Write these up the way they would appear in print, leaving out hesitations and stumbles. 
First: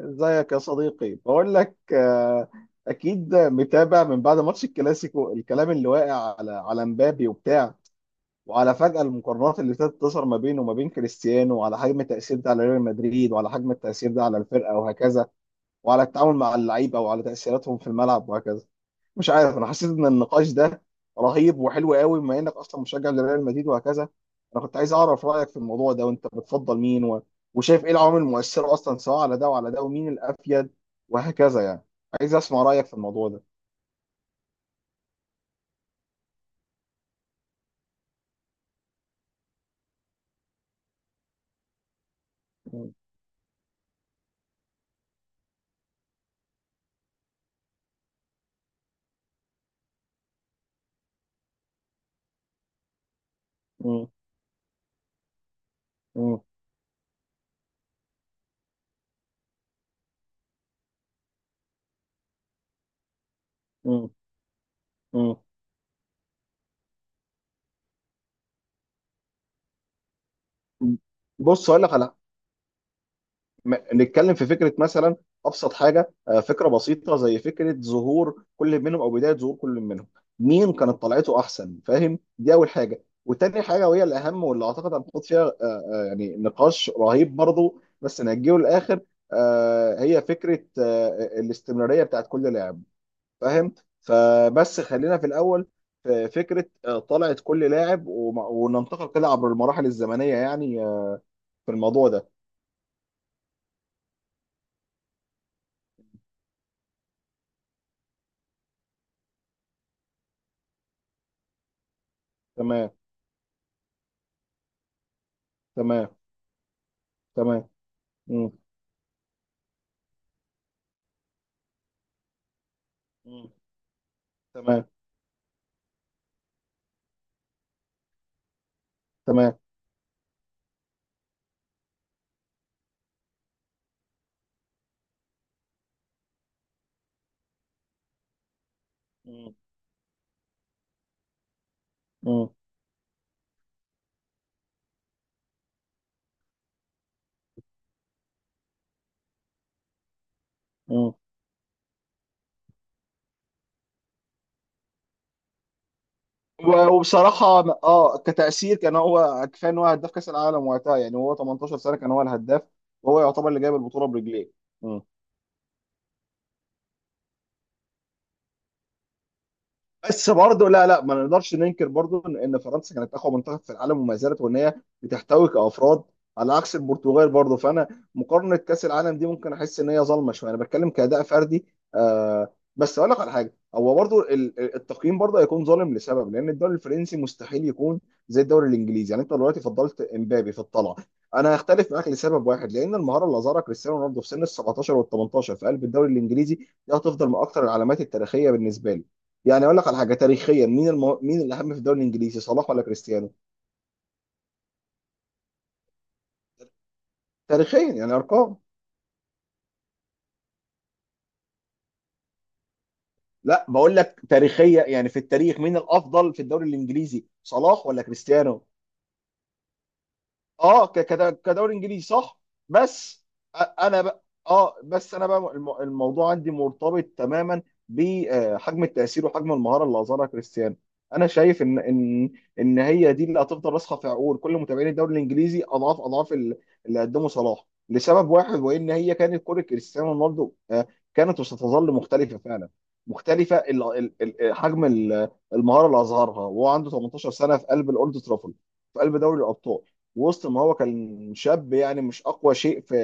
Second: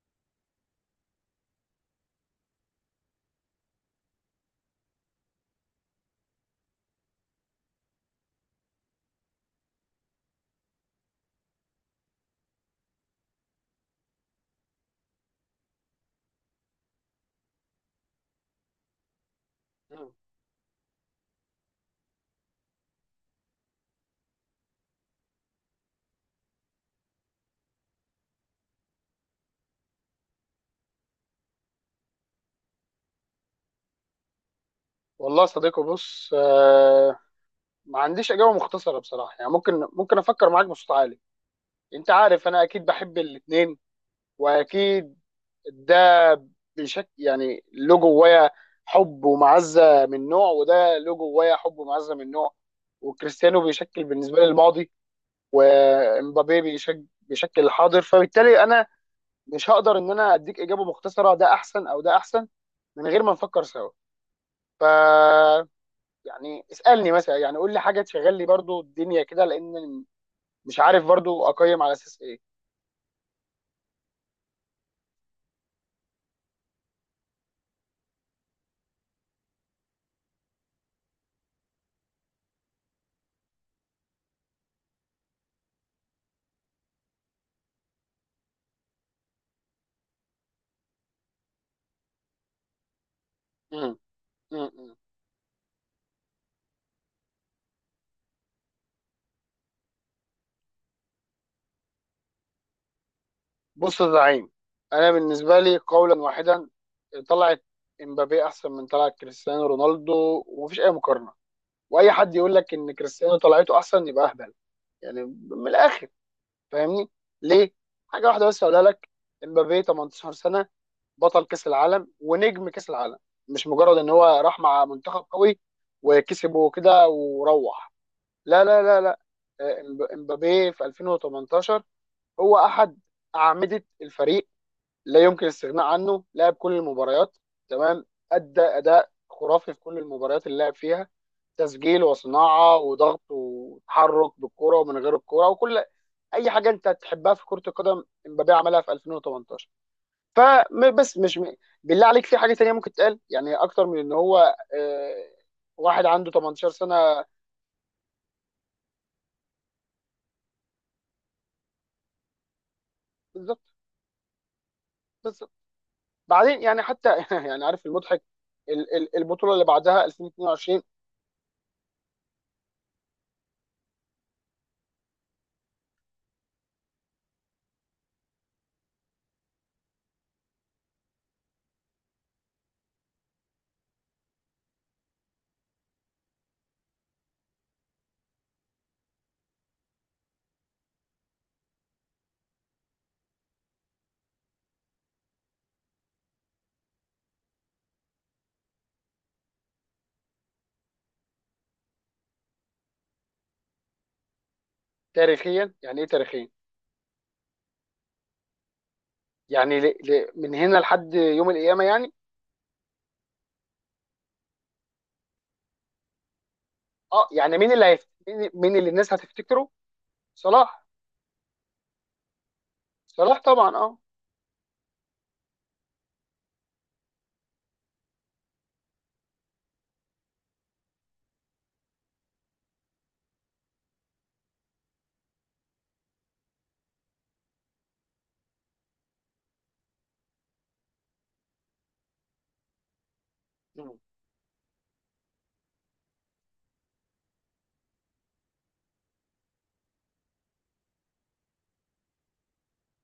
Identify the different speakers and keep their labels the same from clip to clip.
Speaker 1: ازيك يا صديقي؟ بقول لك اكيد متابع من بعد ماتش الكلاسيكو، الكلام اللي واقع على مبابي وبتاع، وعلى فجأة المقارنات اللي ابتدت تظهر ما بينه وما بين كريستيانو، وعلى حجم التأثير ده على ريال مدريد، وعلى حجم التأثير ده على الفرقة وهكذا، وعلى التعامل مع اللعيبة وعلى تأثيراتهم في الملعب وهكذا. مش عارف، انا حسيت ان
Speaker 2: مم.
Speaker 1: النقاش ده رهيب وحلو قوي، بما انك اصلا مشجع لريال مدريد وهكذا. انا كنت عايز اعرف رايك في الموضوع ده، وانت بتفضل مين وشايف ايه العوامل المؤثره اصلا، سواء على ده وعلى ده، ومين الافيد وهكذا يعني. عايز اسمع رايك في الموضوع ده.
Speaker 2: والله يا صديقي بص ما عنديش اجابه مختصره بصراحه، يعني ممكن افكر معاك بصوت عالي. انت عارف انا اكيد
Speaker 1: م-.
Speaker 2: بحب الاثنين، واكيد ده بشكل يعني له جوايا حب ومعزه من نوع، وده له جوايا حب ومعزه من نوع. وكريستيانو بيشكل
Speaker 1: م-.
Speaker 2: بالنسبه لي الماضي،
Speaker 1: م-.
Speaker 2: ومبابي بيشكل الحاضر، فبالتالي انا مش هقدر ان انا اديك اجابه مختصره، ده احسن او ده احسن، من غير ما نفكر سوا.
Speaker 1: م-.
Speaker 2: يعني اسالني مثلا، يعني قول لي حاجه تشغل لي برضو الدنيا كده، لان مش
Speaker 1: م.
Speaker 2: عارف برضو
Speaker 1: بص اقول
Speaker 2: اقيم على
Speaker 1: لك على،
Speaker 2: اساس ايه.
Speaker 1: م- نتكلم في فكره مثلا. ابسط حاجه، فكره بسيطه زي فكره ظهور كل منهم او بدايه ظهور كل منهم. مين كانت طلعته احسن؟ فاهم؟ دي اول حاجه، وتاني حاجه وهي الاهم واللي اعتقد هنحط فيها يعني نقاش رهيب برضو، بس نجيه للاخر. هي فكره الاستمراريه بتاعت كل لاعب. فاهم؟
Speaker 2: مم. مم.
Speaker 1: فبس
Speaker 2: مم.
Speaker 1: خلينا في الاول في فكره طلعت كل لاعب، وننتقل كده عبر المراحل الزمنيه، يعني في الموضوع ده.
Speaker 2: بص يا زعيم، انا بالنسبه لي قولا واحدا، طلعت امبابي احسن من طلعت كريستيانو رونالدو، ومفيش اي مقارنه. واي حد يقول لك
Speaker 1: تمام.
Speaker 2: ان كريستيانو طلعته احسن يبقى اهبل. يعني من الاخر،
Speaker 1: تمام.
Speaker 2: فاهمني؟
Speaker 1: تمام.
Speaker 2: ليه؟ حاجه واحده
Speaker 1: مم.
Speaker 2: بس اقولها لك. امبابي 18 سنه بطل كاس العالم ونجم كاس العالم.
Speaker 1: مم.
Speaker 2: مش مجرد ان هو راح مع
Speaker 1: تمام.
Speaker 2: منتخب قوي وكسبه كده وروح. لا لا لا لا.
Speaker 1: تمام.
Speaker 2: امبابي في 2018 هو احد اعمده الفريق، لا يمكن الاستغناء عنه، لعب كل المباريات. تمام. ادى اداء
Speaker 1: مم.
Speaker 2: خرافي في كل المباريات اللي لعب فيها. تسجيل
Speaker 1: مم.
Speaker 2: وصناعه وضغط وتحرك بالكره ومن غير الكره، وكل اي حاجه انت تحبها في كره القدم امبابي عملها في 2018.
Speaker 1: مم.
Speaker 2: فبس مش م... بالله عليك في حاجه تانية ممكن تقال يعني اكتر من ان هو آه، واحد عنده 18 سنه؟
Speaker 1: وبصراحه، اه كتاثير كان هو كفايه ان هو هداف كاس العالم وقتها، يعني هو 18 سنه كان هو الهداف، وهو يعتبر اللي
Speaker 2: بالظبط
Speaker 1: جايب البطوله برجليه.
Speaker 2: بالظبط. بعدين يعني حتى يعني عارف المضحك، البطوله اللي بعدها
Speaker 1: بس برضه
Speaker 2: 2022.
Speaker 1: لا لا، ما نقدرش ننكر برضه إن فرنسا كانت اقوى منتخب في العالم وما زالت، وان هي بتحتوي كافراد، على عكس البرتغال برضه. فانا مقارنه كاس العالم دي ممكن احس ان هي ظالمه شويه، انا بتكلم كاداء فردي. بس اقول لك على حاجه، هو برضه التقييم برضه هيكون ظالم لسبب، لان الدوري الفرنسي مستحيل يكون زي الدوري الانجليزي، يعني انت دلوقتي فضلت امبابي في الطلعه، انا هختلف معاك لسبب واحد، لان المهاره اللي ظهرها كريستيانو رونالدو في سن ال 17 وال 18 في قلب الدوري الانجليزي دي هتفضل من اكثر العلامات التاريخيه بالنسبه لي. يعني اقول لك على حاجه، تاريخيا مين مين الاهم في الدوري الانجليزي، صلاح ولا كريستيانو؟
Speaker 2: تاريخيا يعني ايه تاريخيا؟
Speaker 1: تاريخيا يعني ارقام.
Speaker 2: يعني من هنا لحد يوم القيامه يعني.
Speaker 1: لا، بقول لك تاريخيا يعني في التاريخ مين الافضل في الدوري الانجليزي،
Speaker 2: اه يعني
Speaker 1: صلاح ولا
Speaker 2: مين
Speaker 1: كريستيانو؟
Speaker 2: مين اللي الناس هتفتكره؟ صلاح.
Speaker 1: اه، كدوري انجليزي صح. بس،
Speaker 2: صلاح طبعا اه.
Speaker 1: انا بقى، اه بس انا بقى، الموضوع عندي مرتبط تماما بحجم التاثير وحجم المهاره اللي اظهرها كريستيانو. انا شايف ان هي دي اللي هتفضل راسخه في عقول كل متابعين الدوري الانجليزي، اضعاف اضعاف اللي قدمه صلاح، لسبب واحد، وان هي كانت كره كريستيانو رونالدو. كانت وستظل مختلفه فعلا، مختلفه
Speaker 2: م-
Speaker 1: حجم المهاره اللي اظهرها وهو عنده 18 سنه، في قلب الاولد ترافورد، في قلب دوري الابطال، وسط ما هو كان شاب، يعني مش اقوى شيء في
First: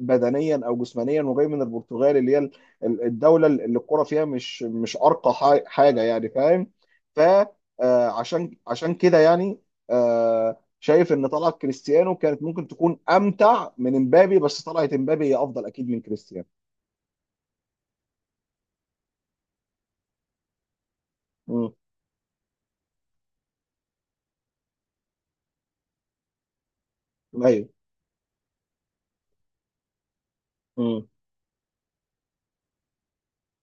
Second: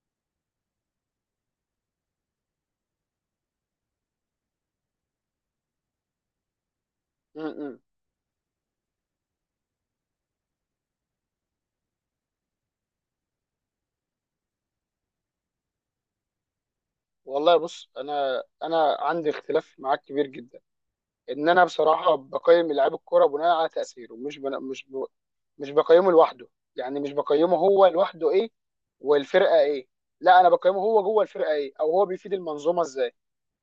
Speaker 1: بدنيا او جسمانيا، وجاي من البرتغال اللي هي الدوله اللي الكره فيها مش ارقى حاجه، يعني فاهم. ف
Speaker 2: م- م.
Speaker 1: آه، عشان كده يعني، شايف ان طلعت كريستيانو كانت ممكن تكون امتع من امبابي، بس طلعت امبابي هي افضل اكيد من كريستيانو.
Speaker 2: والله بص، انا عندي اختلاف معاك كبير جدا، ان انا
Speaker 1: امم.
Speaker 2: بصراحه بقيم لعيب الكوره بناء على تاثيره، مش بقيمه لوحده. يعني مش بقيمه
Speaker 1: ايوه.
Speaker 2: هو لوحده ايه والفرقه ايه. لا، انا بقيمه هو
Speaker 1: امم.
Speaker 2: جوه الفرقه ايه، او هو بيفيد المنظومه ازاي.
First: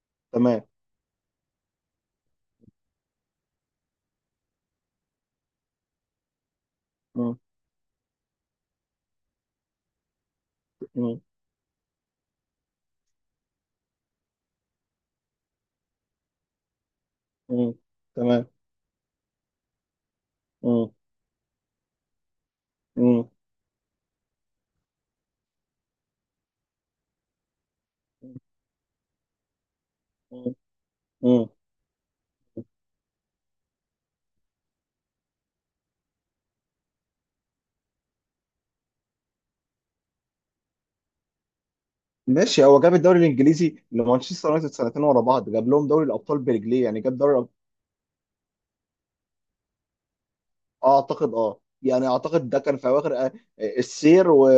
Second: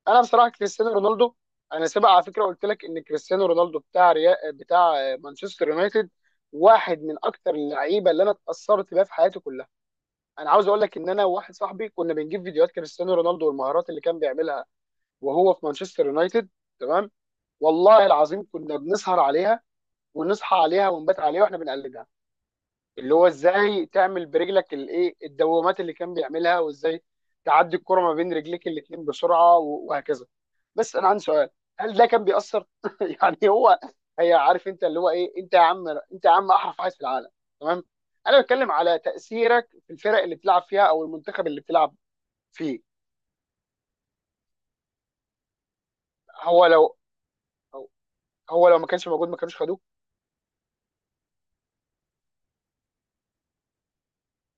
Speaker 2: انا بصراحه
Speaker 1: تمام.
Speaker 2: كريستيانو رونالدو، انا سبق على فكره قلت لك ان كريستيانو رونالدو بتاع مانشستر يونايتد واحد من
Speaker 1: امم.
Speaker 2: اكتر اللعيبه اللي انا اتاثرت بيها في حياتي كلها. انا عاوز اقول لك ان انا وواحد صاحبي كنا بنجيب فيديوهات كريستيانو رونالدو والمهارات اللي كان بيعملها وهو في مانشستر يونايتد. تمام.
Speaker 1: امم.
Speaker 2: والله العظيم
Speaker 1: تمام.
Speaker 2: كنا بنسهر عليها ونصحى عليها
Speaker 1: امم.
Speaker 2: ونبات عليها واحنا بنقلدها. اللي هو ازاي تعمل برجلك الايه الدوامات اللي كان بيعملها، وازاي تعدي الكرة ما بين رجليك الاتنين بسرعة و- وهكذا.
Speaker 1: امم.
Speaker 2: بس انا عندي سؤال. هل ده كان بيأثر يعني هو هي عارف انت اللي هو ايه انت يا عم، انت يا عم احرف عايز في العالم. تمام. انا بتكلم على تأثيرك في الفرق اللي بتلعب فيها او المنتخب اللي بتلعب
Speaker 1: ماشي، هو
Speaker 2: فيه.
Speaker 1: جاب الدوري الانجليزي لمانشستر يونايتد سنتين ورا بعض، جاب لهم دوري الابطال
Speaker 2: هو
Speaker 1: برجليه،
Speaker 2: لو
Speaker 1: يعني جاب دوري.
Speaker 2: هو لو ما كانش موجود ما كانوش خدوه.
Speaker 1: اعتقد اه يعني اعتقد ده كان في اواخر السير،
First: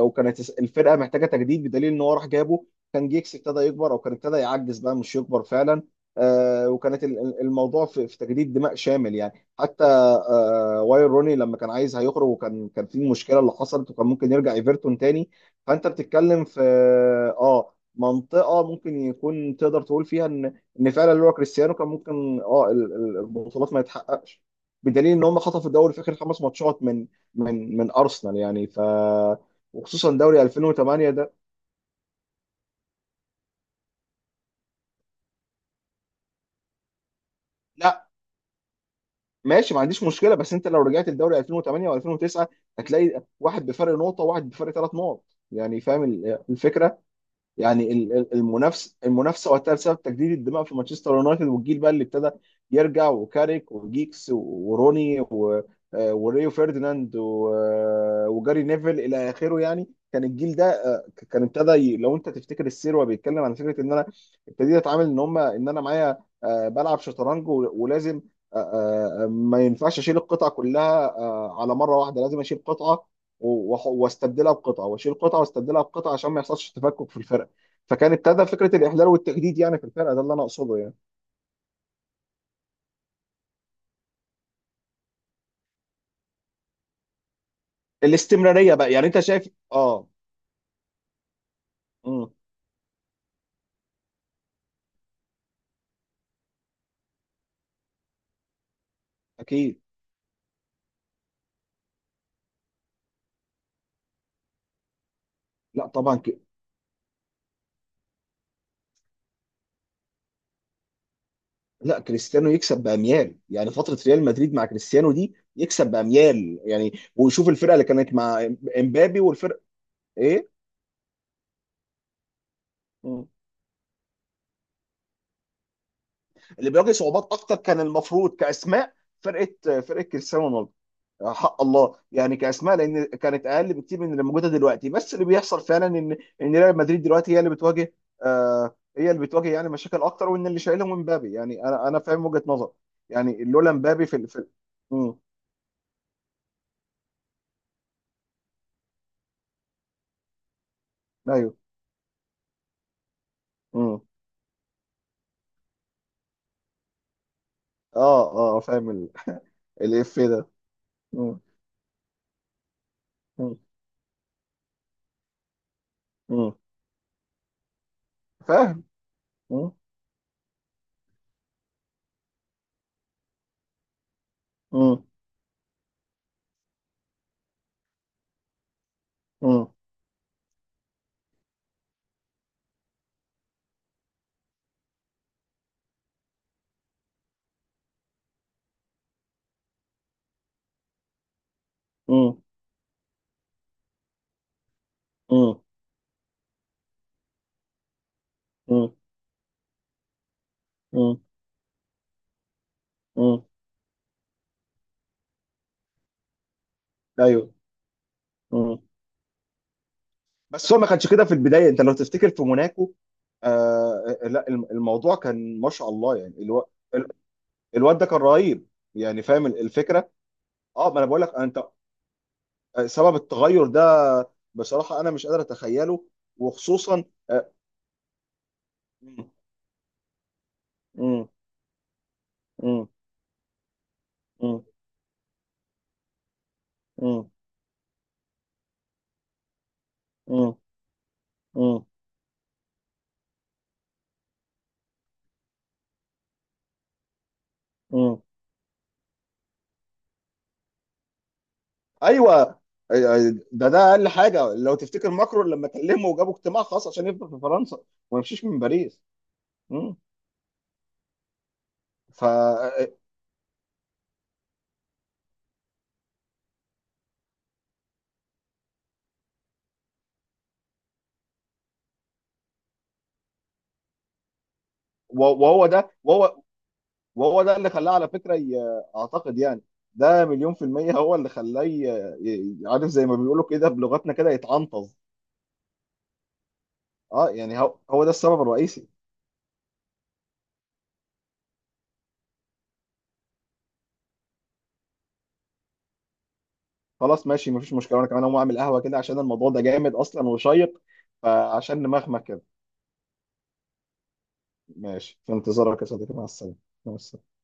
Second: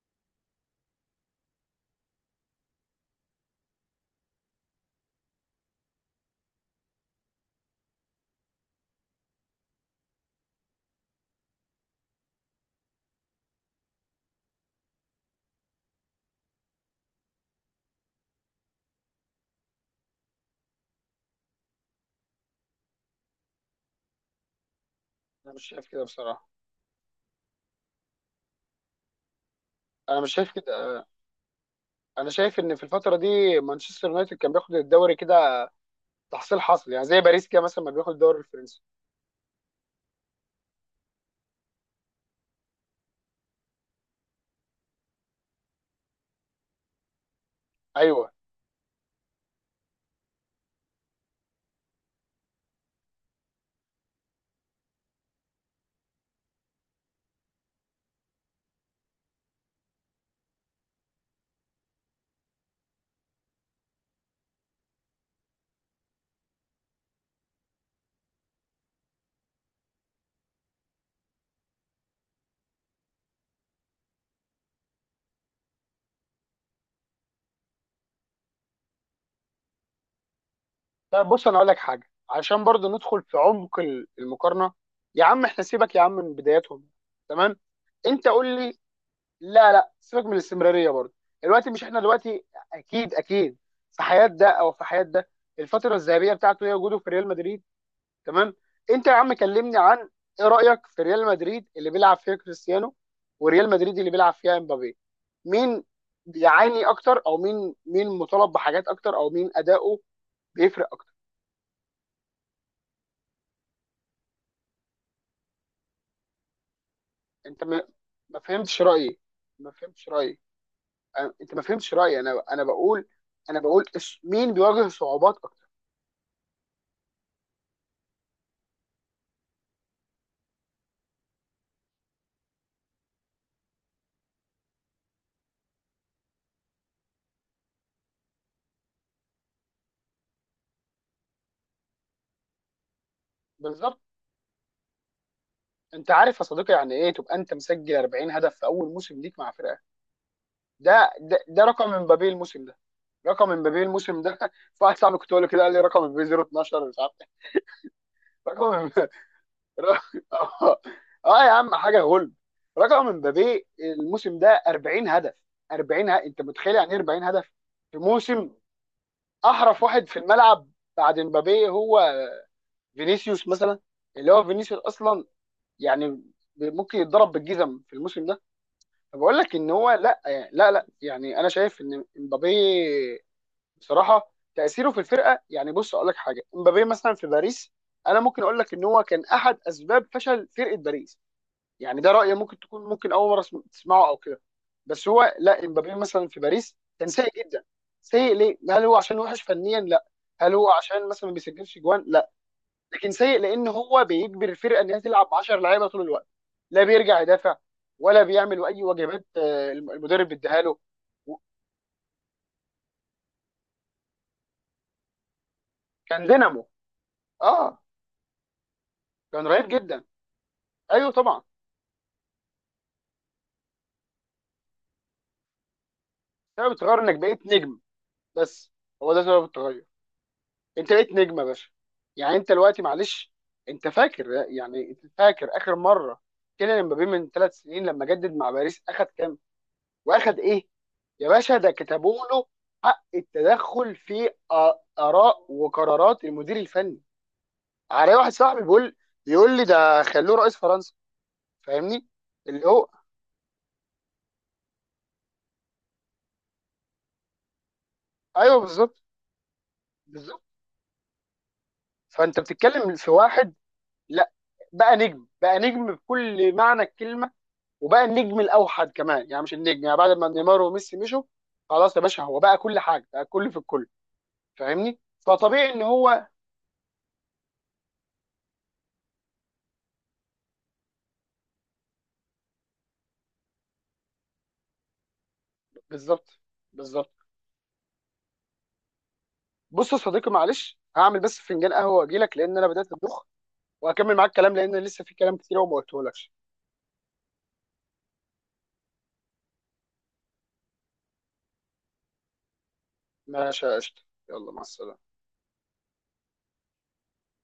Speaker 1: وكانت الفرقه محتاجه تجديد، بدليل ان هو راح جابه. كان جيكس ابتدى يكبر، او كان ابتدى يعجز بقى، مش يكبر فعلا. وكانت، الموضوع في تجديد دماء شامل يعني. حتى واير روني لما كان عايز هيخرج، وكان في مشكله اللي حصلت، وكان ممكن يرجع ايفرتون تاني. فانت بتتكلم في اه منطقه ممكن يكون تقدر تقول فيها ان فعلا اللي هو كريستيانو كان ممكن البطولات ما يتحققش، بدليل ان هم
Speaker 2: انا مش
Speaker 1: خطفوا
Speaker 2: شايف
Speaker 1: الدوري في
Speaker 2: كده
Speaker 1: اخر خمس
Speaker 2: بصراحة.
Speaker 1: ماتشات من ارسنال، يعني وخصوصا
Speaker 2: انا مش
Speaker 1: دوري
Speaker 2: شايف كده.
Speaker 1: 2008 ده.
Speaker 2: انا شايف ان في الفتره دي مانشستر يونايتد كان بياخد الدوري كده، تحصيل حاصل، يعني زي باريس كده مثلا ما
Speaker 1: لا.
Speaker 2: بياخد الدوري الفرنسي.
Speaker 1: ماشي، ما عنديش مشكله، بس انت لو رجعت لدوري 2008 و2009 هتلاقي واحد بفرق نقطه وواحد بفرق ثلاث نقط، يعني فاهم الفكره. يعني
Speaker 2: ايوه.
Speaker 1: المنافسه وقتها، بسبب تجديد الدماء في مانشستر يونايتد، والجيل بقى اللي ابتدى يرجع، وكاريك وجيكس وروني وريو فيرديناند وجاري نيفل الى اخره، يعني كان الجيل ده كان ابتدى، لو انت تفتكر السير وهو بيتكلم عن فكره ان انا ابتديت اتعامل ان هم، ان انا معايا بلعب شطرنج، ولازم ما ينفعش اشيل القطعه كلها على مره واحده، لازم اشيل قطعه واستبدلها بقطعه، واشيل قطعه واستبدلها بقطعه، عشان ما يحصلش تفكك في الفرقه. فكان ابتدى فكره الاحلال والتجديد يعني في الفرقه، ده اللي انا اقصده يعني.
Speaker 2: طب بص انا اقول لك حاجه عشان برضو ندخل في عمق المقارنه. يا عم احنا سيبك يا عم من بداياتهم. تمام. انت قول
Speaker 1: الاستمراريه
Speaker 2: لي،
Speaker 1: بقى، يعني انت شايف
Speaker 2: لا لا،
Speaker 1: اه.
Speaker 2: سيبك من الاستمراريه برضو. دلوقتي مش احنا
Speaker 1: امم.
Speaker 2: دلوقتي. اكيد اكيد. في حياه ده او في حياه ده، الفتره الذهبيه بتاعته هي وجوده في ريال مدريد. تمام. انت يا عم كلمني
Speaker 1: اكيد.
Speaker 2: عن ايه رايك في ريال مدريد اللي بيلعب فيها كريستيانو وريال مدريد اللي بيلعب فيها امبابي؟ مين
Speaker 1: لا طبعا
Speaker 2: بيعاني اكتر، او مين مطالب بحاجات اكتر، او مين اداؤه بيفرق اكتر؟
Speaker 1: لا، كريستيانو يكسب باميال، يعني فتره ريال مدريد مع كريستيانو دي يكسب باميال يعني، ويشوف
Speaker 2: انت
Speaker 1: الفرقه
Speaker 2: ما
Speaker 1: اللي كانت
Speaker 2: ما
Speaker 1: مع
Speaker 2: فهمتش رايي.
Speaker 1: امبابي والفرقه.
Speaker 2: ما فهمتش رايي.
Speaker 1: ايه؟
Speaker 2: انت ما فهمتش رايي، انا انا بقول
Speaker 1: مم.
Speaker 2: انا بقول مين بيواجه صعوبات اكتر.
Speaker 1: اللي بيواجه صعوبات اكتر كان المفروض كاسماء فرقه كريستيانو رونالدو، حق الله يعني كاسماء، لان كانت اقل بكتير من اللي موجوده دلوقتي، بس اللي بيحصل فعلا ان ريال مدريد دلوقتي هي اللي بتواجه، هي اللي بتواجه يعني مشاكل اكتر، وان اللي شايلهم مبابي، يعني انا فاهم وجهه نظر، يعني لولا
Speaker 2: بالظبط.
Speaker 1: مبابي في. امم.
Speaker 2: انت عارف يا صديقي يعني ايه تبقى انت مسجل 40 هدف في اول موسم ليك مع فرقه؟ ده ده,
Speaker 1: ايوه.
Speaker 2: ده رقم امبابي الموسم ده. رقم امبابي
Speaker 1: امم.
Speaker 2: الموسم ده في واحد صاحبي كنت بقول له كده، قال لي رقم امبابي 012 مش عارف إيه.
Speaker 1: اه. اه.
Speaker 2: رقم
Speaker 1: فاهم
Speaker 2: امبابي
Speaker 1: الاف ده.
Speaker 2: اه.
Speaker 1: امم.
Speaker 2: آه يا عم حاجه غل. رقم
Speaker 1: امم.
Speaker 2: امبابي الموسم ده 40 هدف. 40 انت
Speaker 1: امم.
Speaker 2: متخيل يعني ايه 40 هدف في موسم
Speaker 1: فاهم. امم.
Speaker 2: احرف واحد في الملعب؟ بعد امبابي هو فينيسيوس مثلا. اللي هو فينيسيوس
Speaker 1: امم.
Speaker 2: اصلا يعني ممكن يتضرب بالجزم في الموسم ده. فبقول لك ان
Speaker 1: امم.
Speaker 2: هو لا، يعني لا لا، يعني انا شايف ان امبابي بصراحه تاثيره في الفرقه يعني. بص اقول لك حاجه، امبابي مثلا في باريس، انا ممكن اقول لك ان هو كان احد اسباب فشل فرقه باريس. يعني ده راي ممكن تكون ممكن اول مره تسمعه او كده. بس هو
Speaker 1: امم.
Speaker 2: لا، امبابي مثلا في باريس كان سيء جدا. سيء ليه؟ هل
Speaker 1: امم.
Speaker 2: هو عشان وحش فنيا؟ لا. هل هو عشان
Speaker 1: امم.
Speaker 2: مثلا ما بيسجلش جوان؟ لا. لكن سيء
Speaker 1: امم.
Speaker 2: لان هو بيجبر الفرقه ان هي تلعب 10 لعيبه طول الوقت. لا بيرجع
Speaker 1: ايوه.
Speaker 2: يدافع، ولا بيعمل اي واجبات المدرب اداها
Speaker 1: بس
Speaker 2: له.
Speaker 1: هو ما كانش كده في البدايه، انت لو تفتكر في موناكو، لا، الموضوع كان ما شاء الله،
Speaker 2: كان
Speaker 1: يعني
Speaker 2: دينامو.
Speaker 1: ال-
Speaker 2: اه
Speaker 1: الواد ده كان رهيب، يعني فاهم
Speaker 2: كان رهيب جدا.
Speaker 1: الفكره. اه، ما انا
Speaker 2: ايوه
Speaker 1: بقول لك
Speaker 2: طبعا.
Speaker 1: انت، سبب التغير ده، بصراحه انا مش قادر اتخيله،
Speaker 2: سبب التغير
Speaker 1: وخصوصا
Speaker 2: انك بقيت
Speaker 1: آه،
Speaker 2: نجم. بس. هو ده
Speaker 1: مم.
Speaker 2: سبب التغير. انت بقيت
Speaker 1: مم.
Speaker 2: نجم يا باشا. يعني انت دلوقتي
Speaker 1: مم.
Speaker 2: معلش. انت فاكر
Speaker 1: مم.
Speaker 2: يعني، انت فاكر اخر مره كيليان امبابي من
Speaker 1: مم.
Speaker 2: 3 سنين لما جدد مع باريس اخد كام واخد
Speaker 1: مم.
Speaker 2: ايه؟ يا باشا، ده
Speaker 1: مم.
Speaker 2: كتبوا له حق التدخل في اراء وقرارات المدير الفني. علي
Speaker 1: مم.
Speaker 2: واحد صاحبي بيقول، بيقول لي ده خلوه رئيس فرنسا. فاهمني؟
Speaker 1: ايوه،
Speaker 2: اللي هو
Speaker 1: ده اقل حاجه، لو تفتكر ماكرون لما كلمه، وجابوا اجتماع خاص عشان يفضل في فرنسا وما يمشيش من
Speaker 2: ايوه
Speaker 1: باريس.
Speaker 2: بالظبط.
Speaker 1: مم.
Speaker 2: بالظبط.
Speaker 1: ف
Speaker 2: فانت بتتكلم في واحد، لا، بقى نجم بقى نجم بكل معنى الكلمه، وبقى النجم الاوحد كمان، يعني مش النجم يعني بعد ما نيمار وميسي مشوا. خلاص يا باشا هو بقى كل حاجه، بقى كل في الكل. فاهمني؟
Speaker 1: وهو
Speaker 2: فطبيعي ان
Speaker 1: ده
Speaker 2: هو
Speaker 1: وهو وهو ده اللي خلاه، على فكرة أعتقد يعني، ده مليون في المية هو اللي خلاه، عارف زي ما بيقولوا كده بلغتنا كده، يتعنطز.
Speaker 2: بالظبط بالظبط.
Speaker 1: اه يعني، هو ده السبب الرئيسي.
Speaker 2: بص يا صديقي معلش، هعمل بس فنجان قهوه واجي لك لان انا بدات ادوخ، وهكمل معاك الكلام لان لسه في كلام كتير وما قلتهولكش.
Speaker 1: خلاص، ماشي، مفيش مشكلة، أنا كمان هقوم أعمل قهوة كده، عشان الموضوع ده جامد أصلا وشيق، فعشان نمخمخ كده.
Speaker 2: ماشي يا قشطه. يلا مع السلامه.
Speaker 1: ماشي، في انتظارك يا صديقي، مع السلامة. مع السلامة.